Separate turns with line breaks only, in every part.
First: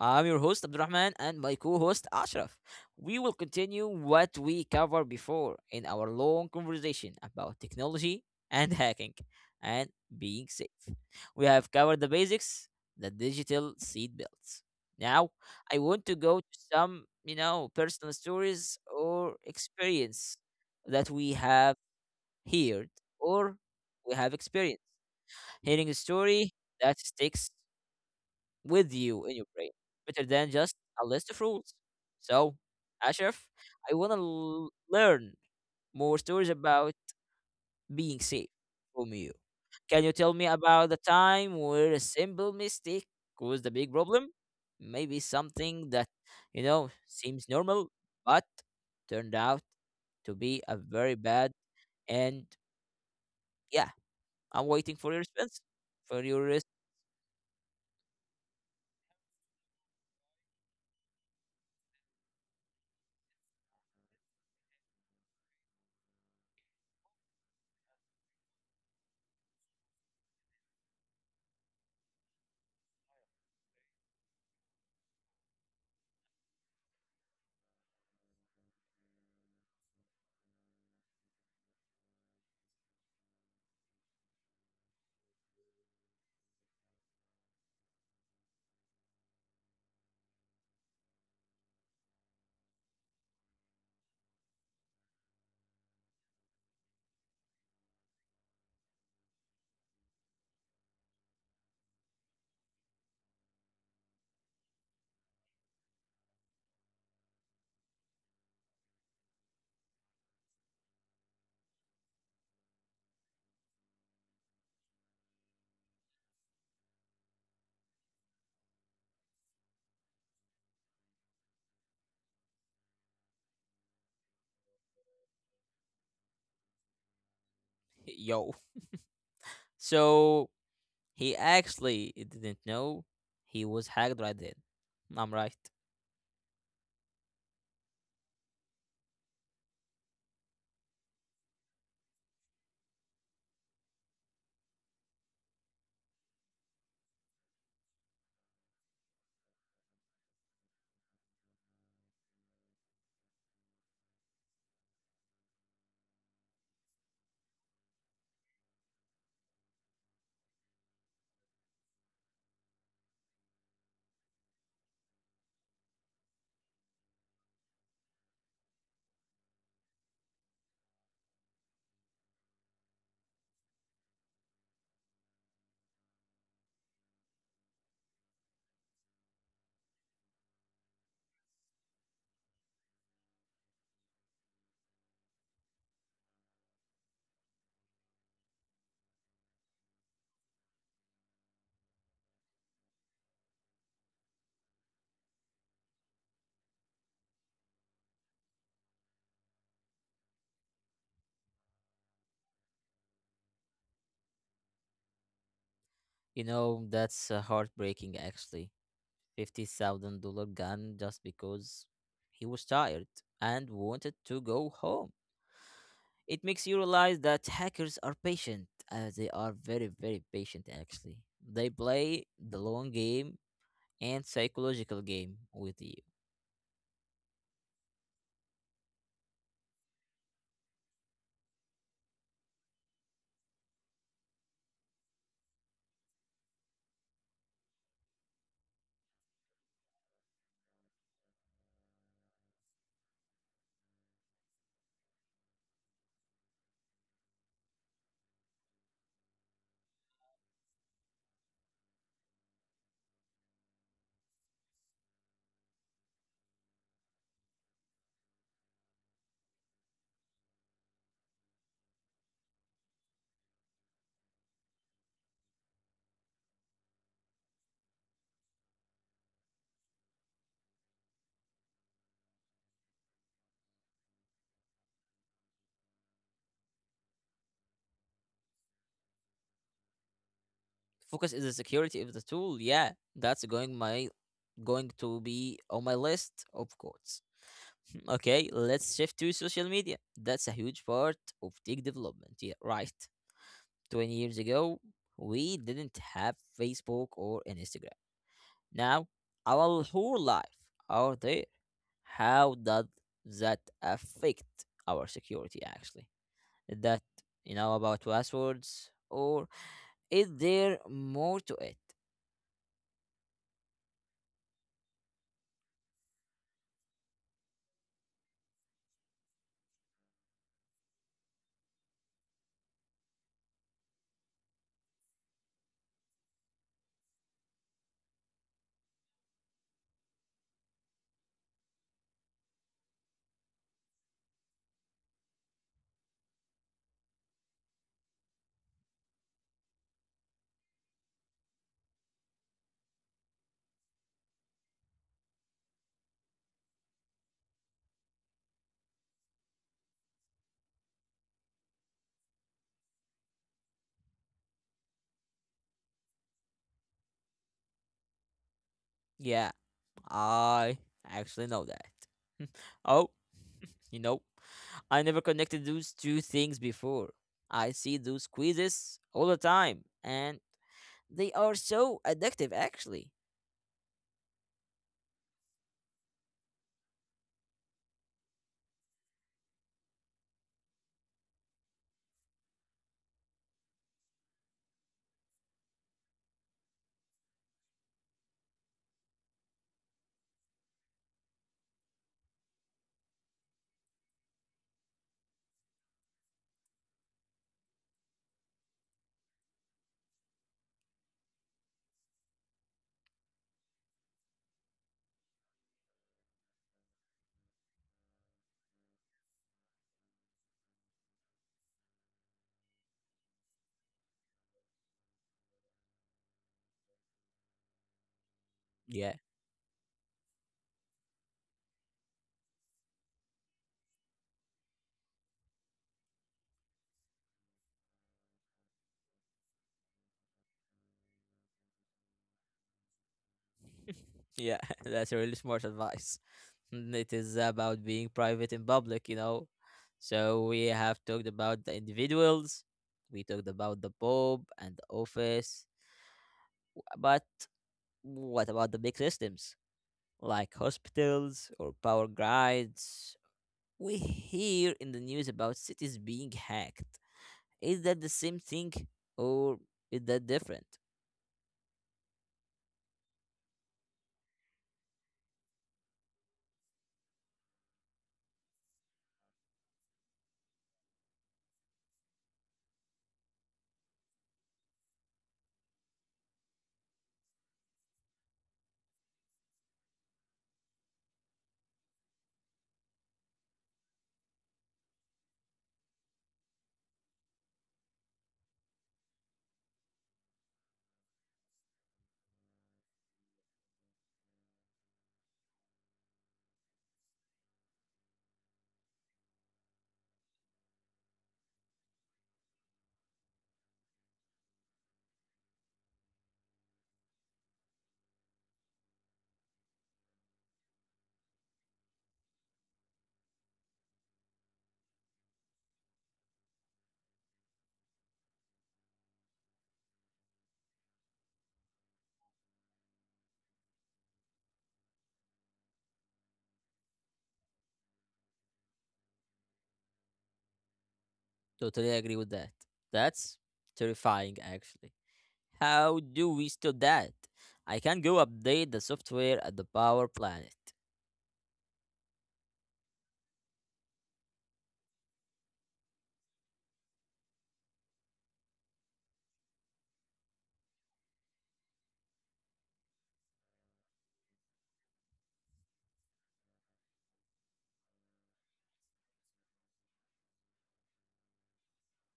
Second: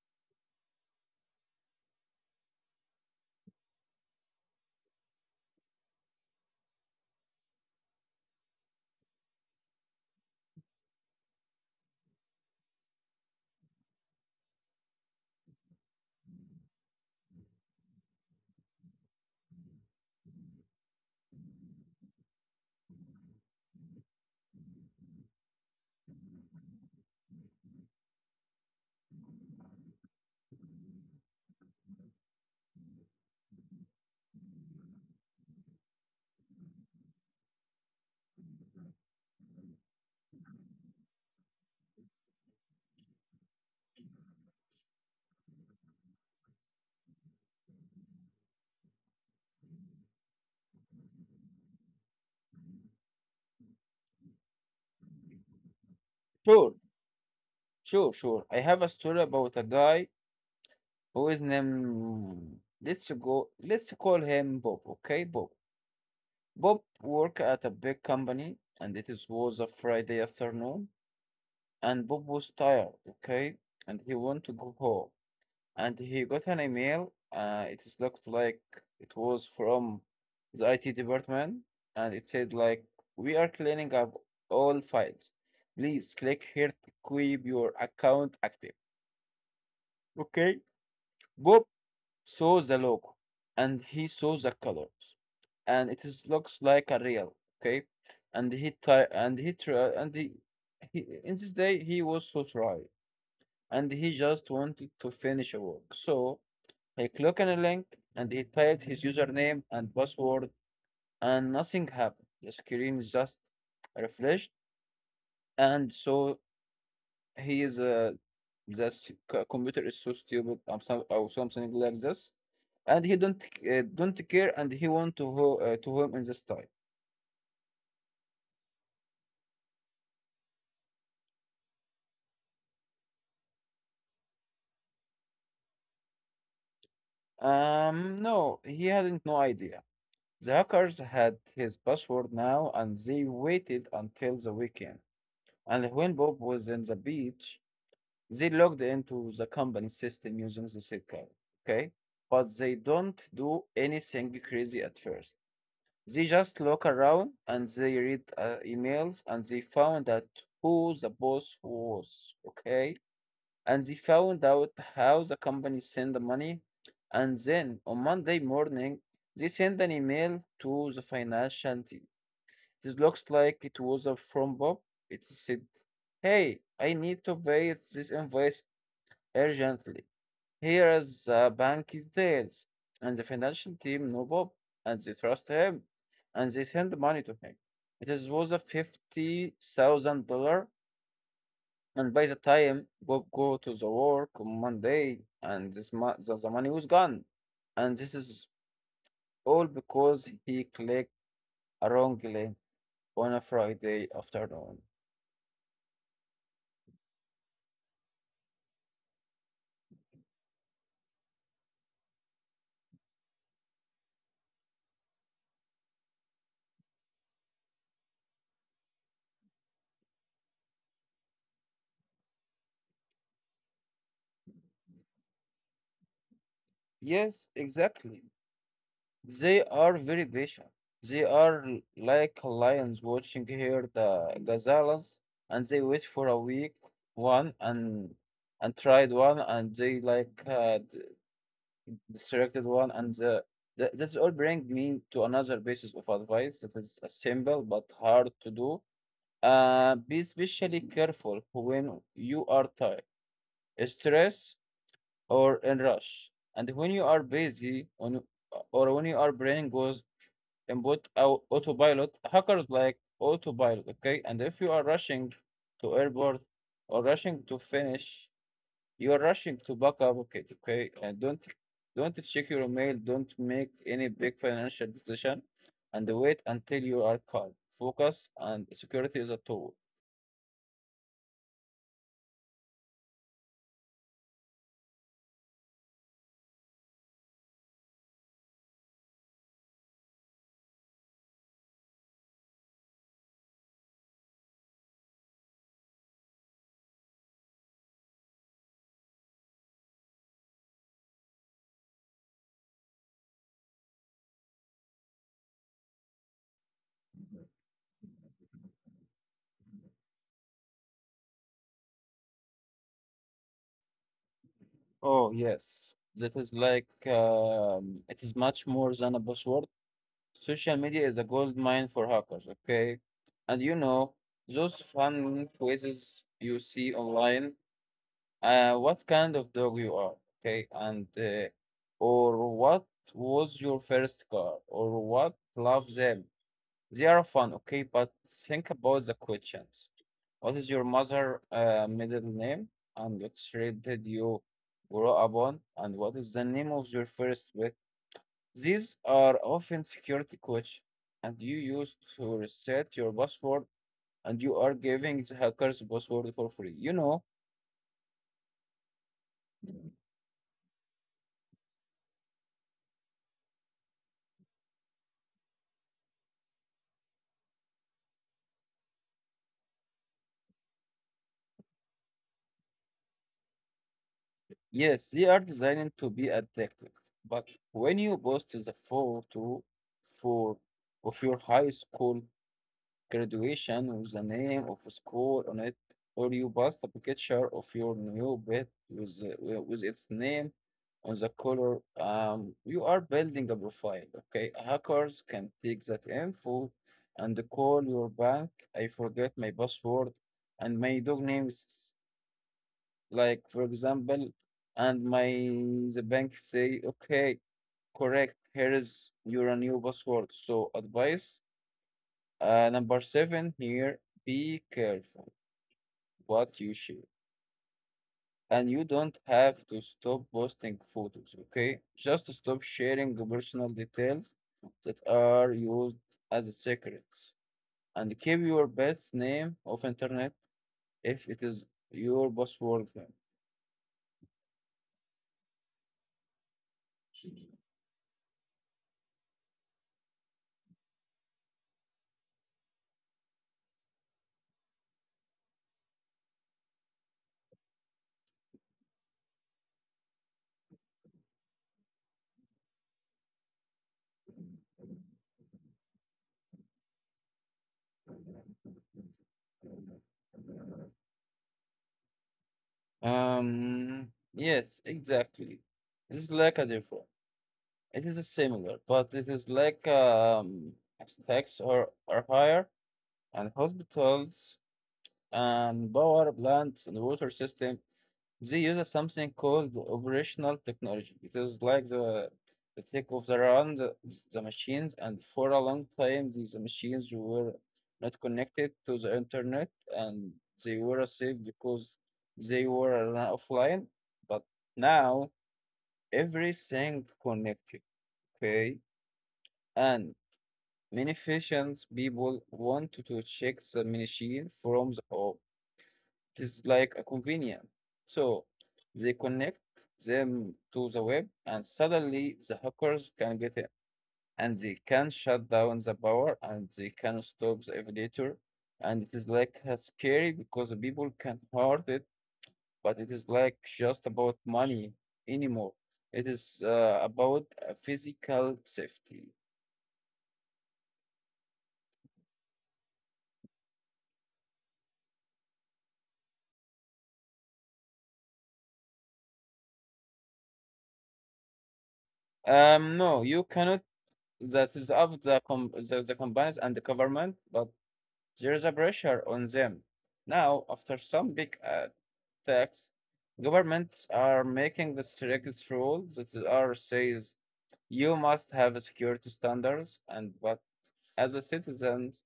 I'm your host, Abdurrahman, and my co host, Ashraf. We will continue what we covered before in our long conversation about technology and hacking and being safe. We have covered the basics, the digital seat belts. Now, I want to go to some, personal stories or experience that we have heard or we have experienced. Hearing a story that sticks with you in your brain, better than just a list of rules. So, Ashraf, I want to learn more stories about being safe from you. Can you tell me about the time where a simple mistake caused a big problem? Maybe something that, seems normal, but turned out to be a very bad and yeah, I'm waiting for your response. For your res-
Sure, sure, sure. I have a story about a guy who is named let's call him Bob, okay? Bob. Bob work at a big company and was a Friday afternoon and Bob was tired, okay? And he wanted to go home. And he got an email, it is looks like it was from the IT department and it said like we are cleaning up all files. Please click here to keep your account active. Okay. Bob saw the logo and he saw the colors and looks like a real, okay, and he in this day he was so tired and he just wanted to finish a work, so he clicked on a link and he typed his username and password and nothing happened, the screen just refreshed. And so he is the s- c- computer is so stupid or something like this, and he don't care, and he want to to him in this time.
Yo. So he actually didn't know he was hacked right then. I'm right.
Um, no, he hadn't no idea. The hackers had his password now and they waited until the weekend, and when bob was in the beach they logged into the company system using the SID, okay? But they don't do anything crazy at first, they just look around and they read emails and they found out who the boss was, okay? And they found out how the company sent the money. And then on Monday morning, they sent an email to the financial team. This looks like it was a from Bob. It said, "Hey, I need to pay this invoice urgently. Here is the bank details." And the financial team know Bob and they trust him and they send the money to him. It was a $50,000, and by the time Bob go to the work on Monday, and the money was gone. And this is all because he clicked a wrong link on a Friday afternoon.
You know, that's heartbreaking actually. $50,000 gun just because he was tired and wanted to go home. It makes you realize that hackers are patient. They are very, very patient actually. They play the long game and psychological game with you.
Yes, exactly. They are very patient. They are like lions watching here the gazelles, and they wait for a week one, and tried one, and they like distracted one, and the this all bring me to another basis of advice that is simple but hard to do. Be especially careful when you are tired, stressed, or in rush, and when you are busy on, or when you are brain goes input autopilot. Hackers like autopilot, okay? And if you are rushing to airport, or rushing to finish, you are rushing to back up, okay? And don't check your mail, don't make any big financial decision, and wait until you are calm. Focus and security is a tool.
Focus is the security of the tool. Yeah, that's going my going to be on my list of course. Okay, let's shift to social media. That's a huge part of tech development. Yeah, right. 20 years ago, we didn't have Facebook or Instagram. Now, our whole life are there. How does that affect our security actually? That you know about passwords or is there more to it?
Oh yes, that is like it is much more than a buzzword. Social media is a gold mine for hackers, okay? And you know, those fun quizzes you see online, what kind of dog you are, okay? And, or what was your first car, or what love them? They are fun, okay? But think about the questions. What is your mother middle name? And what street did you grow up on? And what is the name of your first pet? These are often security codes, and you use to reset your password, and you are giving the hackers password for free. You know,
Yeah, I actually know that. Oh. You know, I never connected those two things before. I see those quizzes all the time, and they are so addictive, actually.
yes, they are designed to be addictive. But when you post the photo for of your high school graduation with the name of a school on it, or you post a picture of your new pet with its name on the color. You are building a profile, okay? Hackers can take that info and call your bank. "I forget my password and my dog names," like for example, and my the bank say, "Okay, correct, here is your new password." So advice number seven here, be careful what you share. And you don't
Yeah,
have to stop posting photos, okay? Just stop sharing the personal details that are used as secrets. And keep your pet's name off internet if it is your password.
yeah, that's a really smart advice. Mm, it is about being private in public, you know. So we have talked about the individuals, we talked about the Pope and the office, but what about the big systems like hospitals or power grids? We hear in the news about cities being hacked. Is that the same thing or is that different?
Um, yes, exactly. It's like a different. It is a similar, but it is like stacks are higher, and hospitals and power plants and water system, they use something called operational technology. It is like the thick of the run, the machines, and for a long time these machines were not connected to the internet, and they were safe because they were run offline. But now everything connected, okay? And many efficient people want to check the machine from the off. It is like a convenient. So they connect them to the web, and suddenly the hackers can get in and they can shut down the power and they can stop the elevator. And it is like a scary because the people can hurt it, but it is like just about money anymore. It is about physical safety.
Totally agree with that. That's terrifying, actually. How do we stop that? I can go update the software at the power planet.
No, you cannot. That is up the companies and the government, but there is a pressure on them. Now, after some big tax, governments are making the strict rules that are says you must have security standards, and but as a citizens,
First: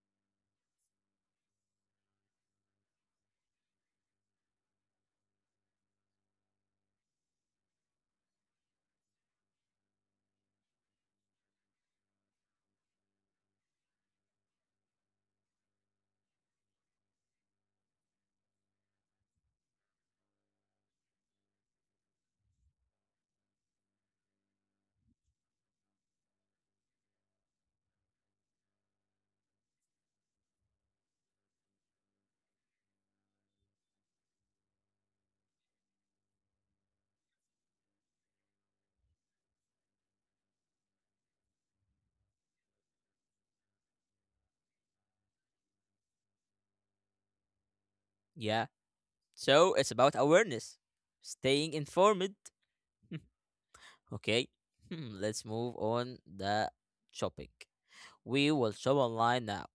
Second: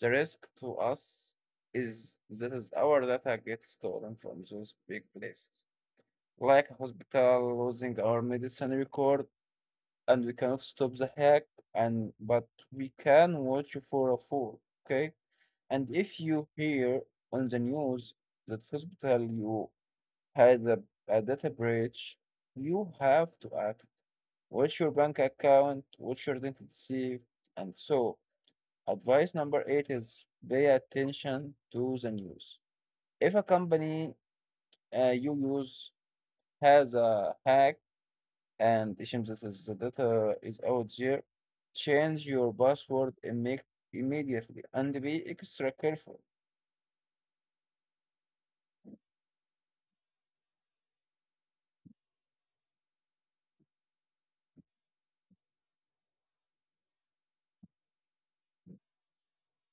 the risk to us is that is our data gets stolen from those big places, like a hospital losing our medicine record, and we cannot stop the hack, and but we can watch you for a fool, okay? And if you hear on the news that hospital you had a data breach, you have to act. What's your bank account? What's your identity? And so, advice number eight is pay attention to the news. If a company you use has a hack and it seems that the data is out there, change your password and make immediately and be extra careful.
Yeah, so it's about awareness, staying informed. Okay, let's move on the shopping. We will shop online now,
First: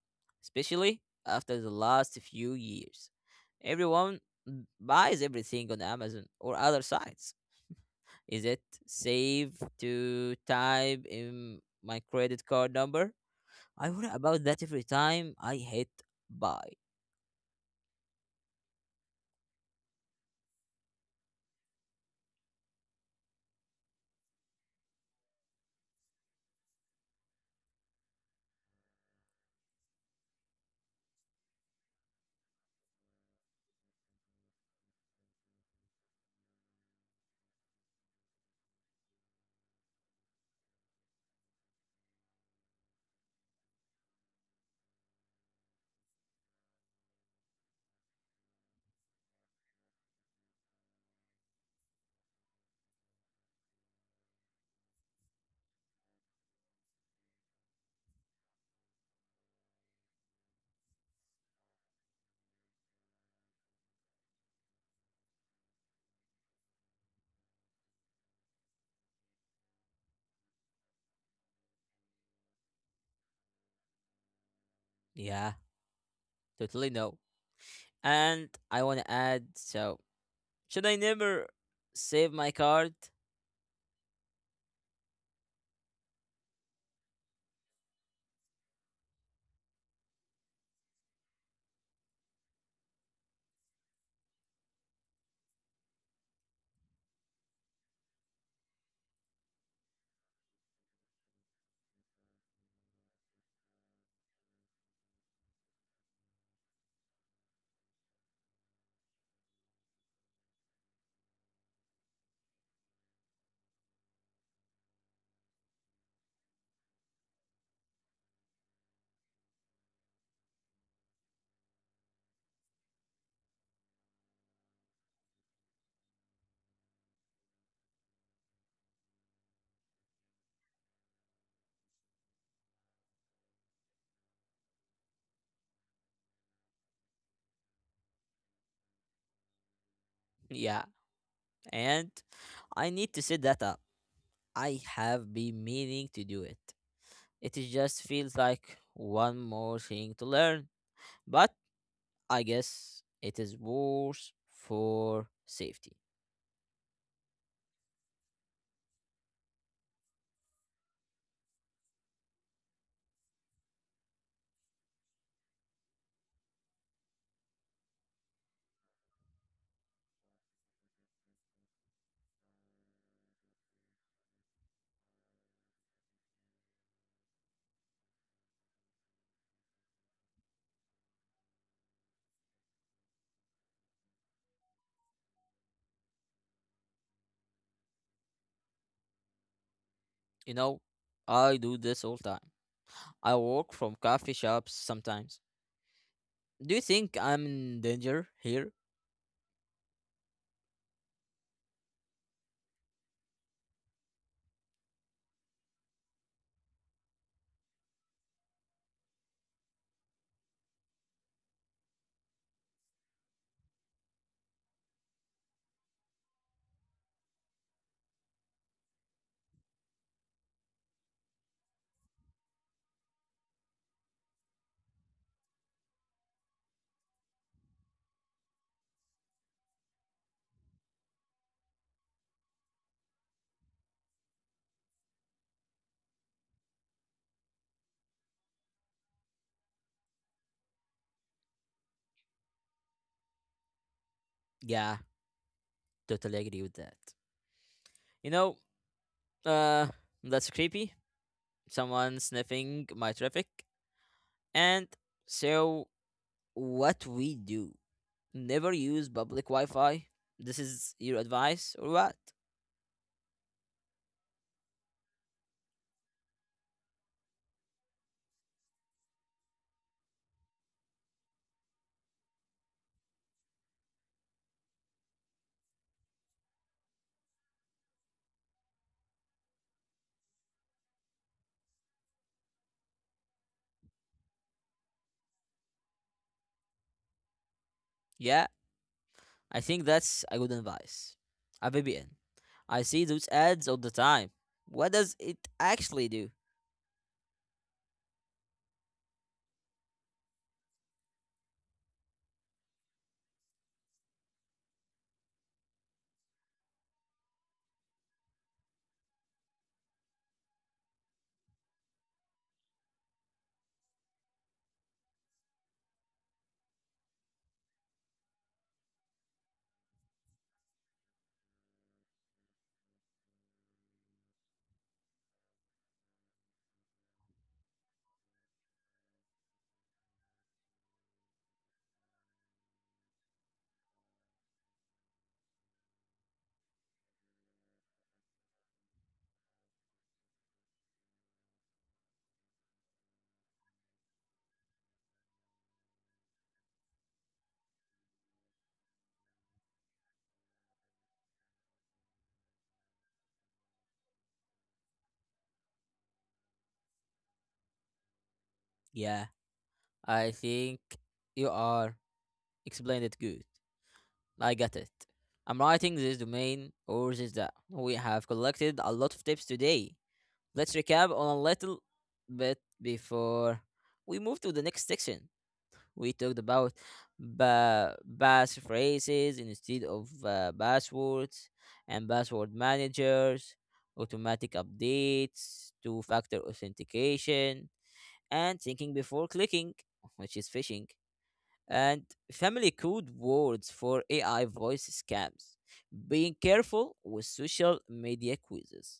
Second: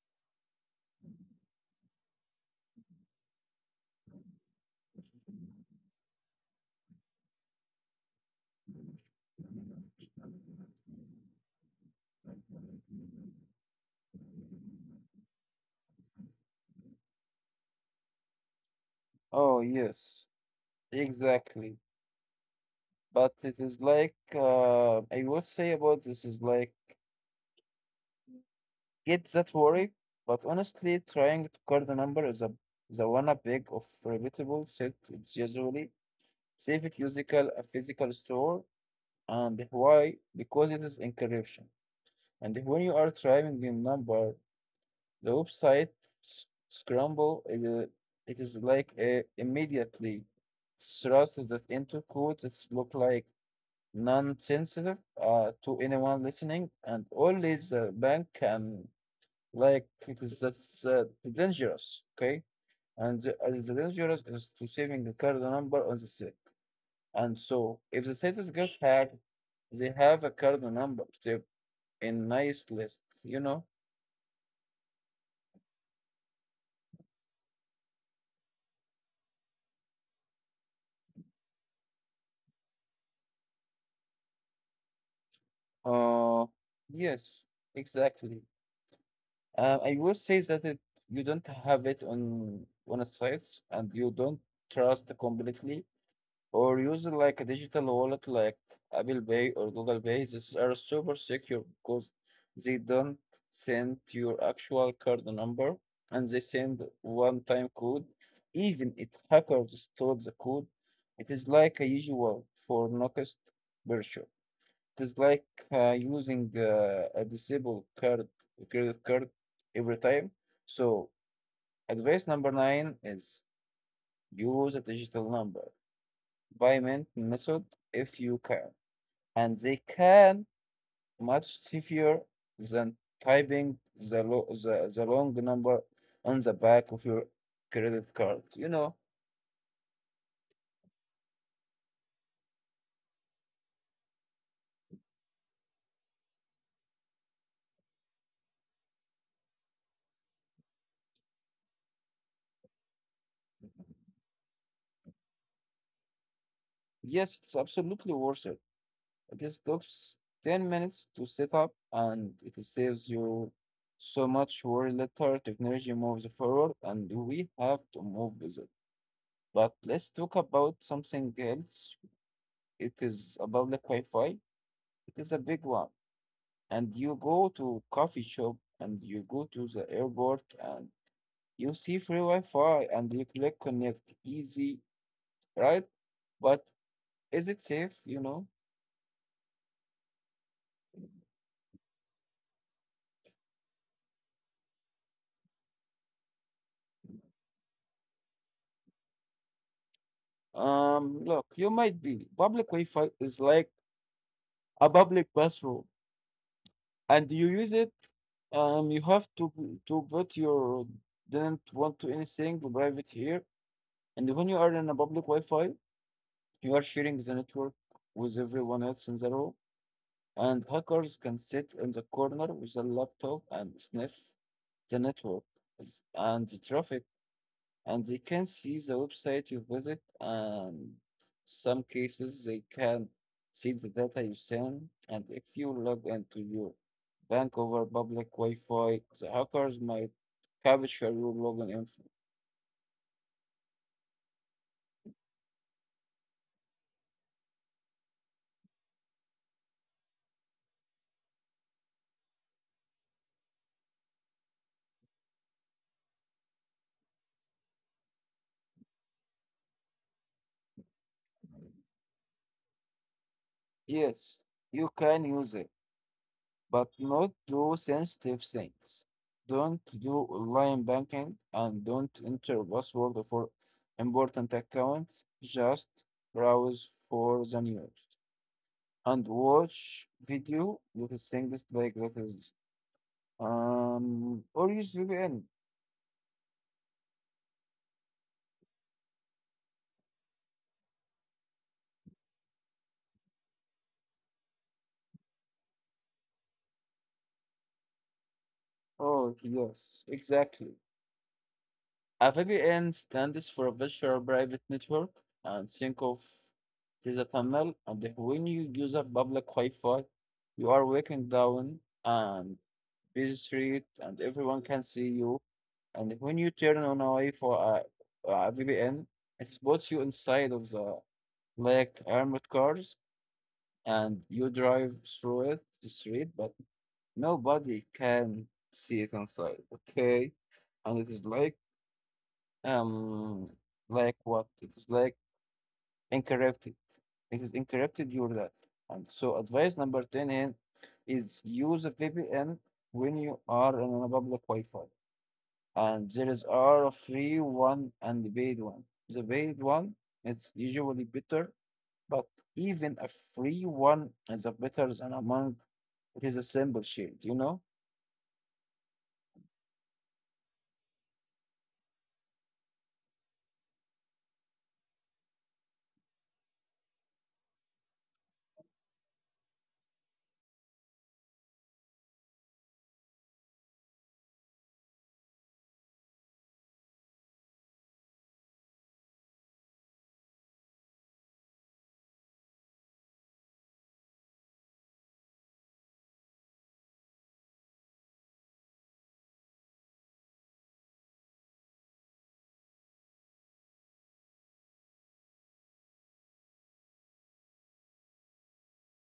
especially after the last few years. Everyone buys everything on Amazon or other sites. Is it safe to type in my credit card number? I worry about that every time I hit buy.
Oh, yes, exactly. But it is like I would say about this is like get that worry, but honestly, trying to call the number is a the one a big of reputable set. It's usually safe at physical a physical store, and why? Because it is encryption, and when you are trying the number, the website scramble. It is like immediately thrust that into codes that look like non-sensitive to anyone listening, and always bank can like it is that's dangerous, okay? And the dangerous is to saving the card number on the set. And so, if the set is get hacked, they have a card number saved in nice list, you know?
Yeah, totally no. And I want to add so, should I never save my card?
Uh, yes, exactly. I would say that it, you don't have it on a site, and you don't trust completely or use like a digital wallet like Apple Pay or Google Pay. These are super secure because they don't send your actual card number and they send one-time code. Even if hackers stole the code, it is like a usual for Nokia virtual. It is like using a disabled card, credit card every time. So advice number nine is use a digital number payment method if you can, and they can much stiffer than typing the long number on the back of your credit card. You know,
Yeah, and I need to set that up. I have been meaning to do it. It is just feels like one more thing to learn, but I guess it is worse for safety.
yes, it's absolutely worth it. It just takes 10 minutes to set up and it saves you so much worry later. Technology moves forward and we have to move with it. But let's talk about something else. It is about the Wi-Fi. It is a big one and you go to coffee shop and you go to the airport and you see free Wi-Fi and you click connect easy, right? But is it safe, you know?
You know, I do this all time. I walk from coffee shops sometimes. Do you think I'm in danger here?
Look, you might be. Public Wi-Fi is like a public bathroom and you use it, you have to put your didn't want to anything private here. And when you are in a public Wi-Fi, you are sharing the network with everyone else in the room. And hackers can sit in the corner with a laptop and sniff the network and the traffic, and they can see the website you visit, and some cases they can see the data you send. And if you log into your bank over public Wi-Fi, the hackers might capture your login info.
Yeah, totally agree with that. You know, uh, that's creepy. Someone sniffing my traffic. And so, what we do? Never use public Wi Fi. This is your advice or what?
Yes, you can use it, but not do sensitive things. Don't do online banking and don't enter password for important accounts. Just browse for the news and watch video that is things like that is or use VPN.
Yeah, I think that's a good advice. a VPN. I see those ads all the time. What does it actually do?
Oh yes, exactly. AVGN stands for Virtual Private Network, and think of it as a tunnel. And when you use a public Wi-Fi, you are walking down and busy street, and everyone can see you. And when you turn on a Wi-Fi, VPN, it spots you inside of the like armored cars, and you drive through it the street, but nobody can see it inside. Okay, and it is um, like what? It's like encrypted. It is encrypted your data. And so advice number 10 here is use a VPN when you are on a public Wi-Fi. And there is are a free one and a paid one. The paid one is usually better, but even a free one is a better than among it is a simple shield, you know?
Yeah, I think you are explained it good. I got it. I'm writing this domain or this that. We have collected a lot of tips today. Let's recap on a little bit before we move to the next section. We talked about ba- phrases instead of passwords and password managers, automatic updates, two factor authentication, and thinking before clicking, which is phishing, and family code words for AI voice scams, being careful with social media quizzes,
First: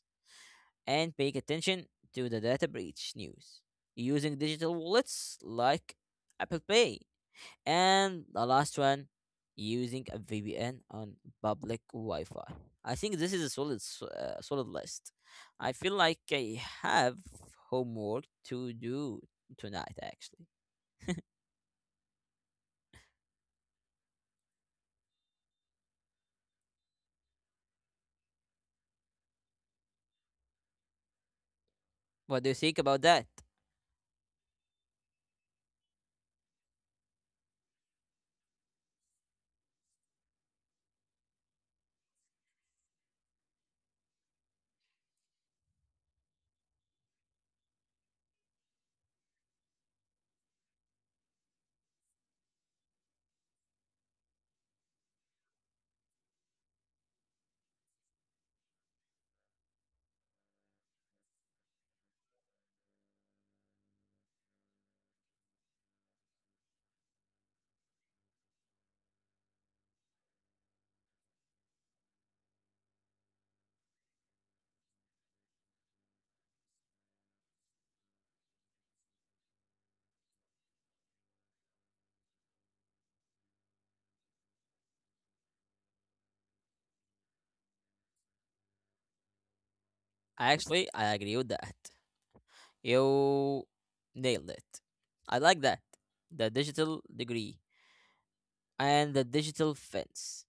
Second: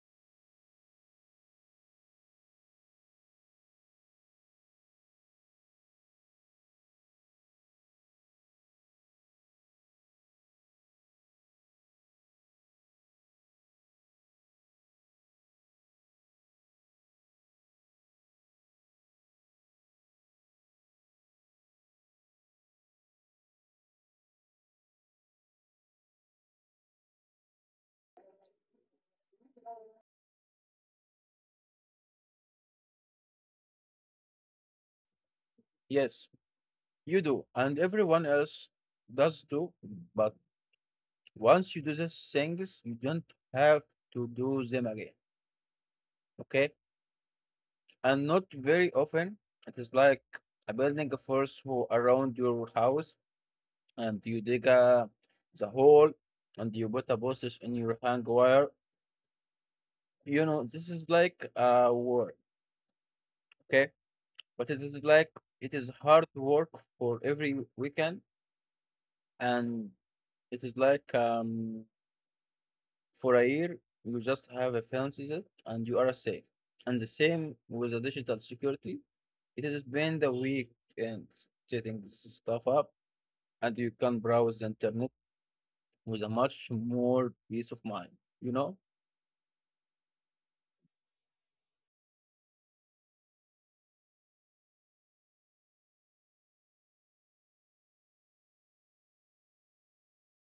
and paying attention to the data breach news, using digital wallets like Apple Pay and the last one, using a VPN on public Wi-Fi. I think this is a solid, solid list. I feel like I have homework to do tonight. Actually, what do you think about that?
Yes, you do. And everyone else does too, but once you do these things, you don't have to do them again. Okay? And not very often. It is like a building a force who around your house and you dig a the hole and you put a postage in your hang wire. You know, this is like work, okay? But it is like it is hard work for every weekend and it is like for a year, you just have a fancy set and you are safe. And the same with the digital security. It has been the week and setting stuff up, and you can browse the internet with a much more peace of mind, you know?
Actually, I agree with that. You nailed it. I like that. The digital degree and the digital fence.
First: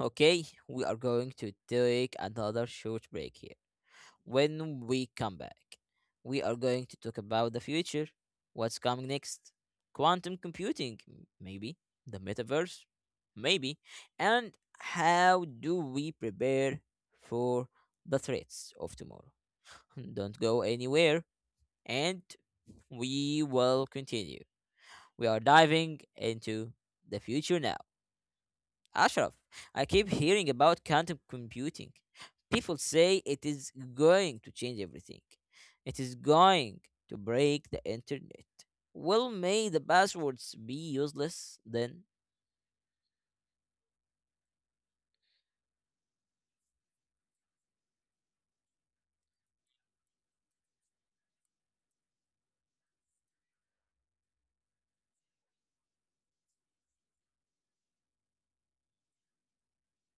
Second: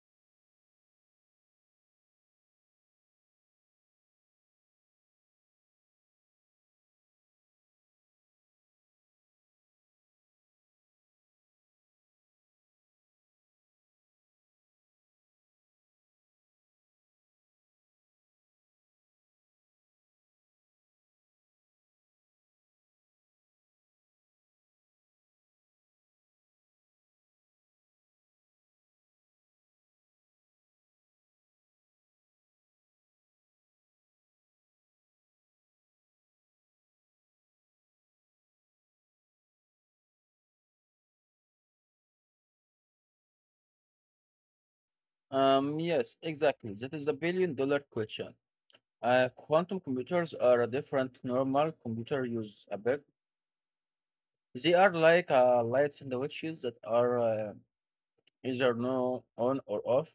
Okay, we are going to take another short break here. When we come back, we are going to talk about the future, what's coming next, quantum computing, maybe, the metaverse, maybe, and how do we prepare for the threats of tomorrow. Don't go anywhere, and we will continue. We are diving into the future now. Ashraf, I keep hearing about quantum computing. People say it is going to change everything. It is going to break the internet. Well, may the passwords be useless then?
Yes, exactly. That is a $1 billion question. Quantum computers are a different normal computer use a bit. They are like lights and the switches that are either no on or off.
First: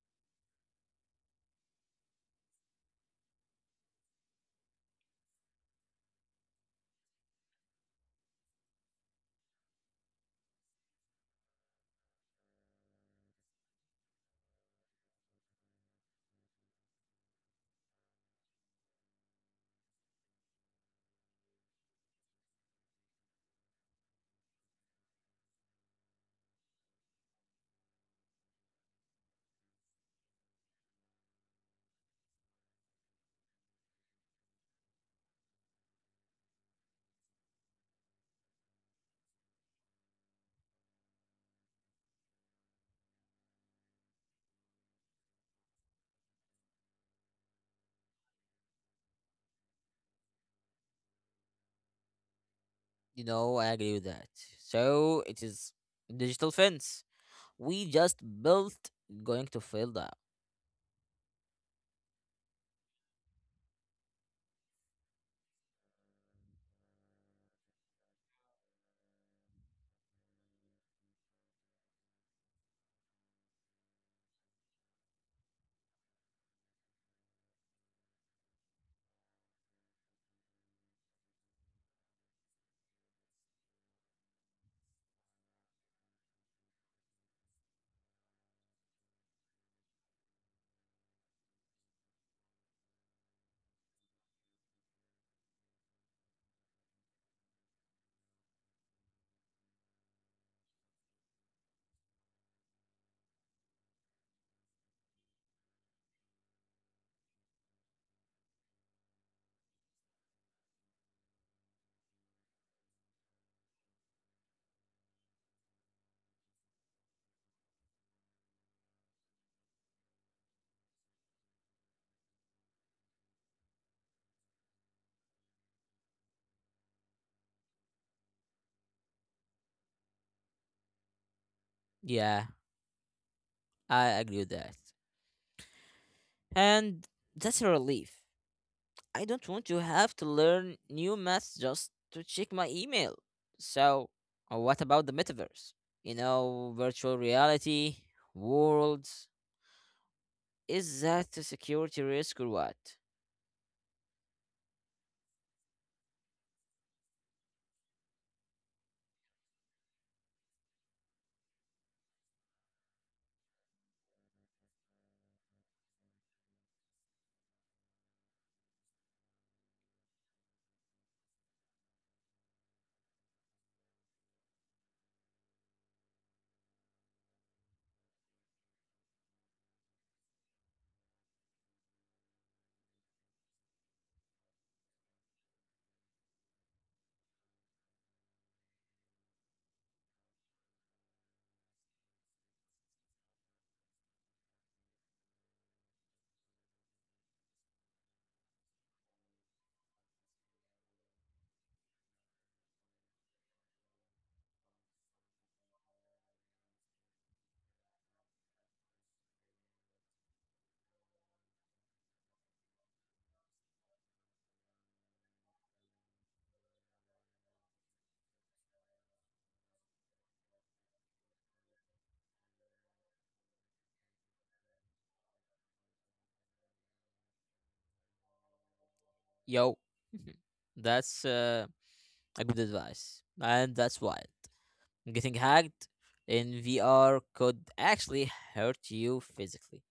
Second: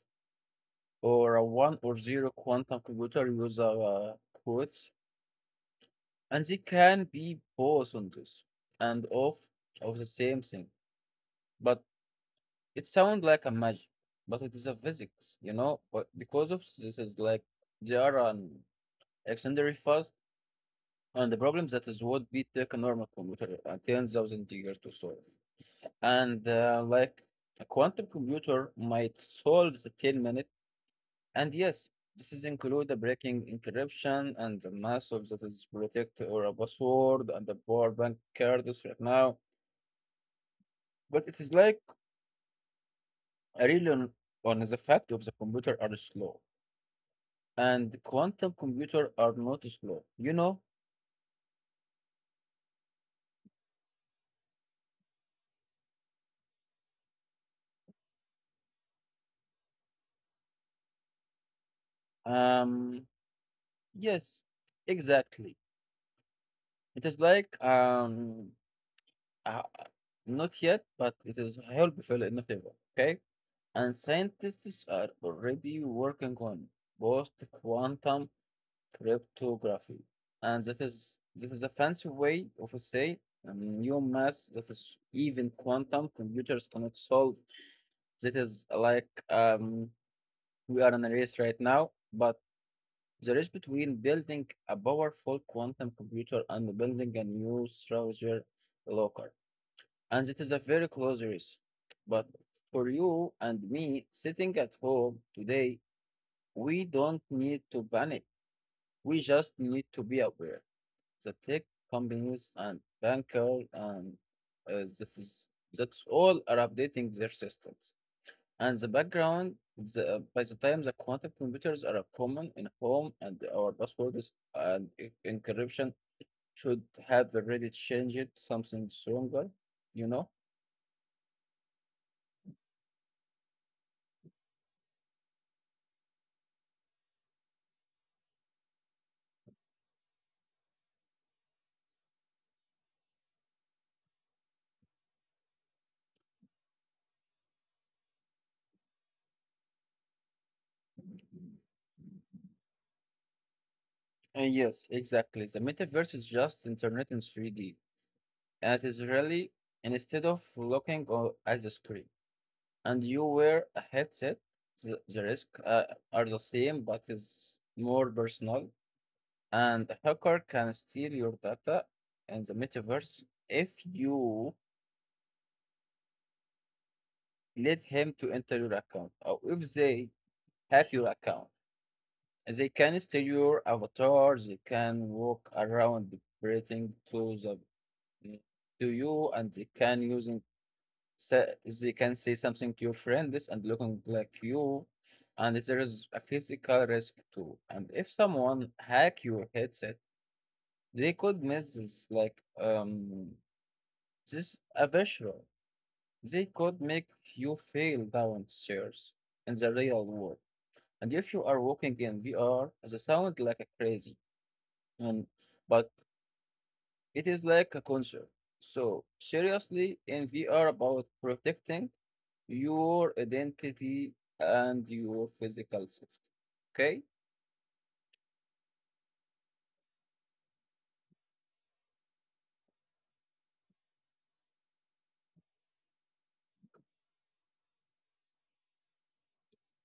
Or a one or zero quantum computer user quotes, and they can be both on this and off of the same thing. But it sounds like a magic, but it is a physics, you know. But because of this is like they are an extraordinary fast, and the problem that is what beat take a normal computer 10,000 years to solve, and like a quantum computer might solve the 10 minutes. And yes, this is include the breaking encryption and the massive that is protect or a password and the power bank cards right now. But it is like a real on the fact of the computer are slow and quantum computer are not slow. You know,
You know, I agree with that. So it is digital fence. We just built going to fail that.
um, yes, exactly. It is like uh, not yet, but it is helpful in a favor. Okay. And scientists are already working on both quantum cryptography. And that is a fancy way of say a new math that is even quantum computers cannot solve. That is like we are in a race right now, but the race between building a powerful quantum computer and building a new Schrodinger locker. And it is a very close race. But for you and me sitting at home today, we don't need to panic. We just need to be aware. The tech companies and bankers and that is that's all are updating their systems. And the background, by the time the quantum computers are common in home and our passwords and encryption should have already changed something stronger, you know?
Yeah, I agree with that. And that's a relief. I don't want to have to learn new maths just to check my email. So, what about the metaverse? You know, virtual reality, worlds. Is that a security risk or what?
And yes, exactly. The metaverse is just internet in 3D, and it is really and instead of looking at the screen. And you wear a headset, the risks are the same but is more personal. And a hacker can steal your data in the metaverse if you let him to enter your account or if they hack your account. They can steal your avatar, they can walk around breathing to the to you and they can use sa they can say something to your friend this and looking like you, and there is a physical risk too. And if someone hack your headset, they could miss this like this a visual, they could make you fail downstairs in the real world. And if you are walking in VR the sound like a crazy and but it is like a concert, so seriously in VR about protecting your identity and your physical safety. Okay?
Yo, that's a good advice. And that's wild. Getting hacked in VR could actually hurt you physically.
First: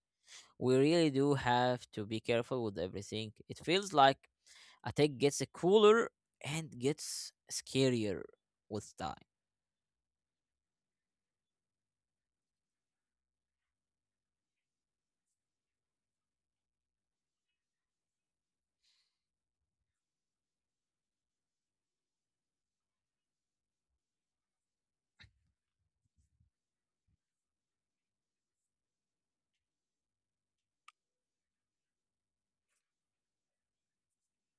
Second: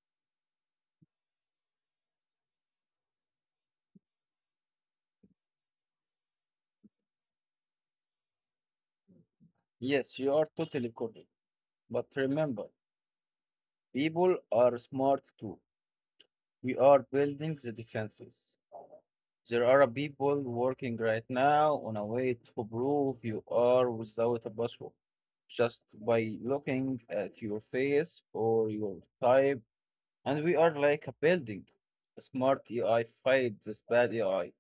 We really do have to be careful with everything. It feels like attack gets cooler and gets scarier with time.
Yes, you are totally correct. But remember, people are smart too. We are building the defenses. There are people working right now on a way to prove you are without a password. Just by looking at your face or your type, and we are like a building. A smart AI fights this bad AI.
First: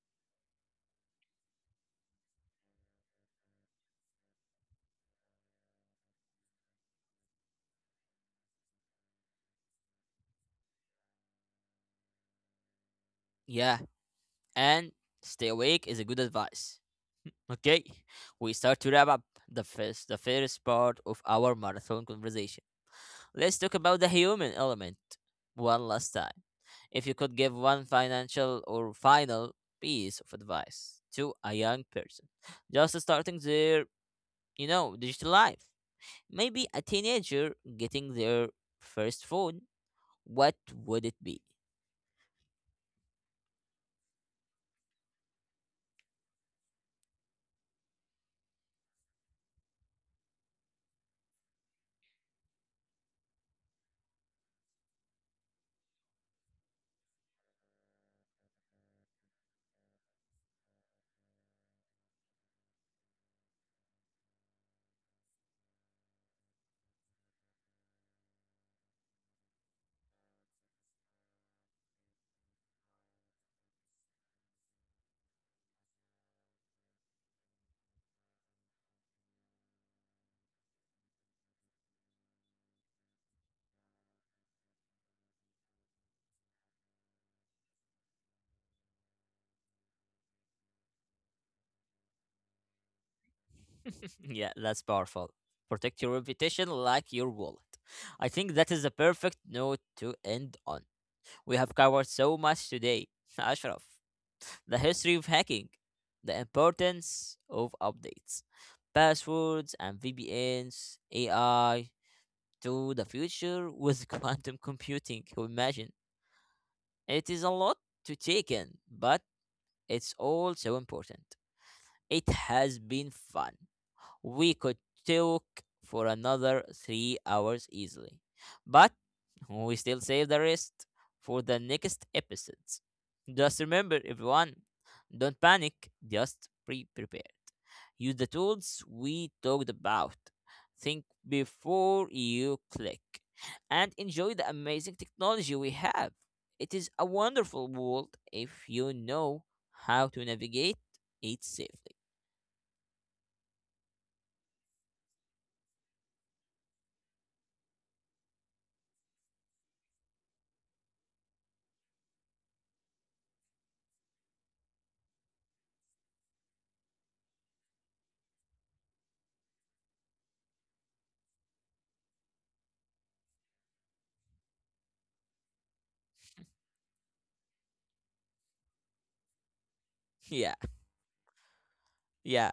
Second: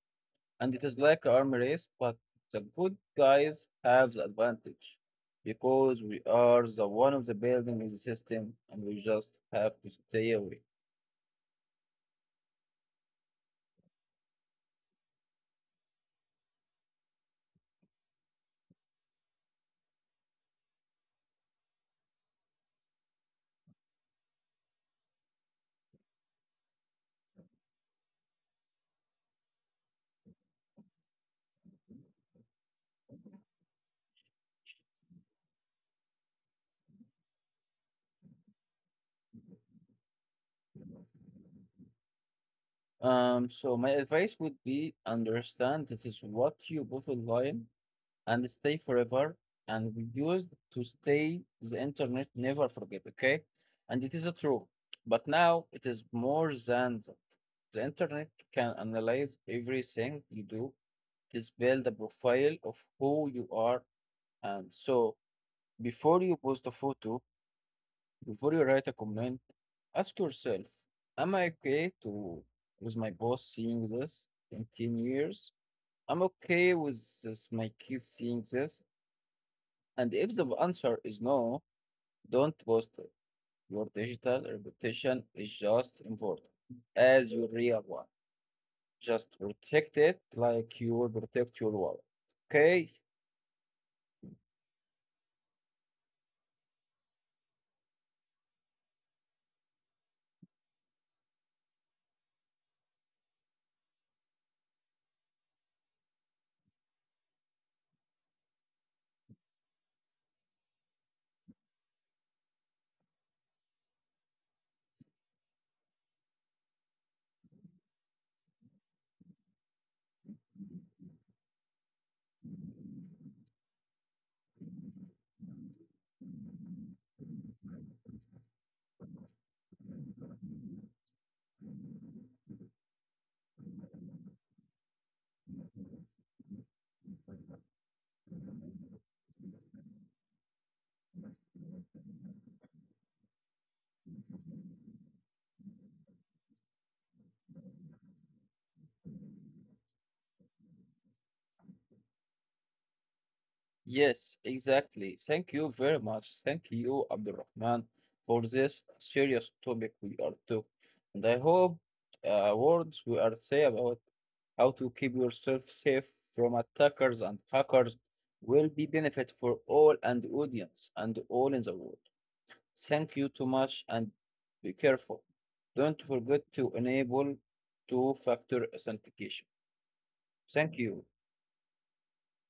And it is like an arm race, but the good guys have the advantage because we are the one of the building in the system and we just have to stay away.
Yeah, and stay awake is a good advice. Okay, we start to wrap up the first part of our marathon conversation. Let's talk about the human element one last time. If you could give one financial or final piece of advice to a young person, just starting their digital life, maybe a teenager getting their first phone, what would it be?
So my advice would be understand that is what you both online and stay forever and we used to stay the internet never forget, okay? And it is a true, but now it is more than that. The internet can analyze everything you do. This build the profile of who you are. And so, before you post a photo, before you write a comment, ask yourself, am I okay to with my boss seeing this in 10 years? I'm okay with this, my kids seeing this. And if the answer is no, don't post it. Your digital reputation is just important as your real one. Just protect it like you will protect your wallet. Okay.
Yeah, that's powerful. Protect your reputation like your wallet. I think that is a perfect note to end on. We have covered so much today, Ashraf. The history of hacking, the importance of updates, passwords and VPNs, AI, to the future with quantum computing. Imagine. It is a lot to take in, but it's all so important. It has been fun. We could talk for another 3 hours easily. But we still save the rest for the next episodes. Just remember, everyone, don't panic, just be prepared. Use the tools we talked about. Think before you click and enjoy the amazing technology we have. It is a wonderful world if you know how to navigate it safely.
Yes, exactly. Thank you very much. Thank you, Abdulrahman, for this serious topic we are took. And I hope words we are say about how to keep yourself safe from attackers and hackers will be benefit for all and the audience and all in the world. Thank you too much and be careful. Don't forget to enable two-factor authentication.
Yeah,
Thank you.
yeah.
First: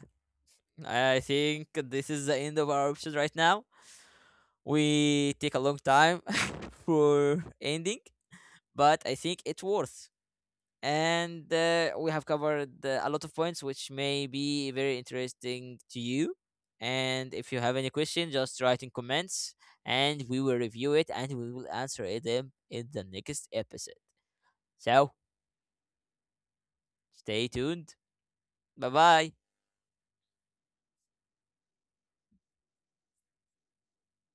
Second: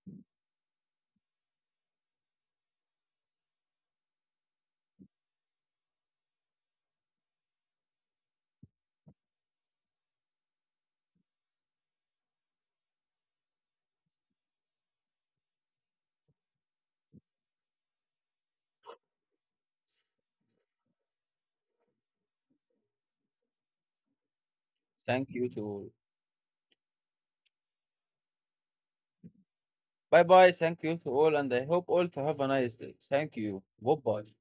I think this is the end of our episode right now. We take a long time for ending, but I think it's worth. And we have covered a lot of points which may be very interesting to you. And if you have any question, just write in comments, and we will review it and we will answer it in the next episode. So
Thank you to
stay tuned. Bye bye.
bye bye. Thank you to all, and I hope all to have a nice day. Thank you. Goodbye.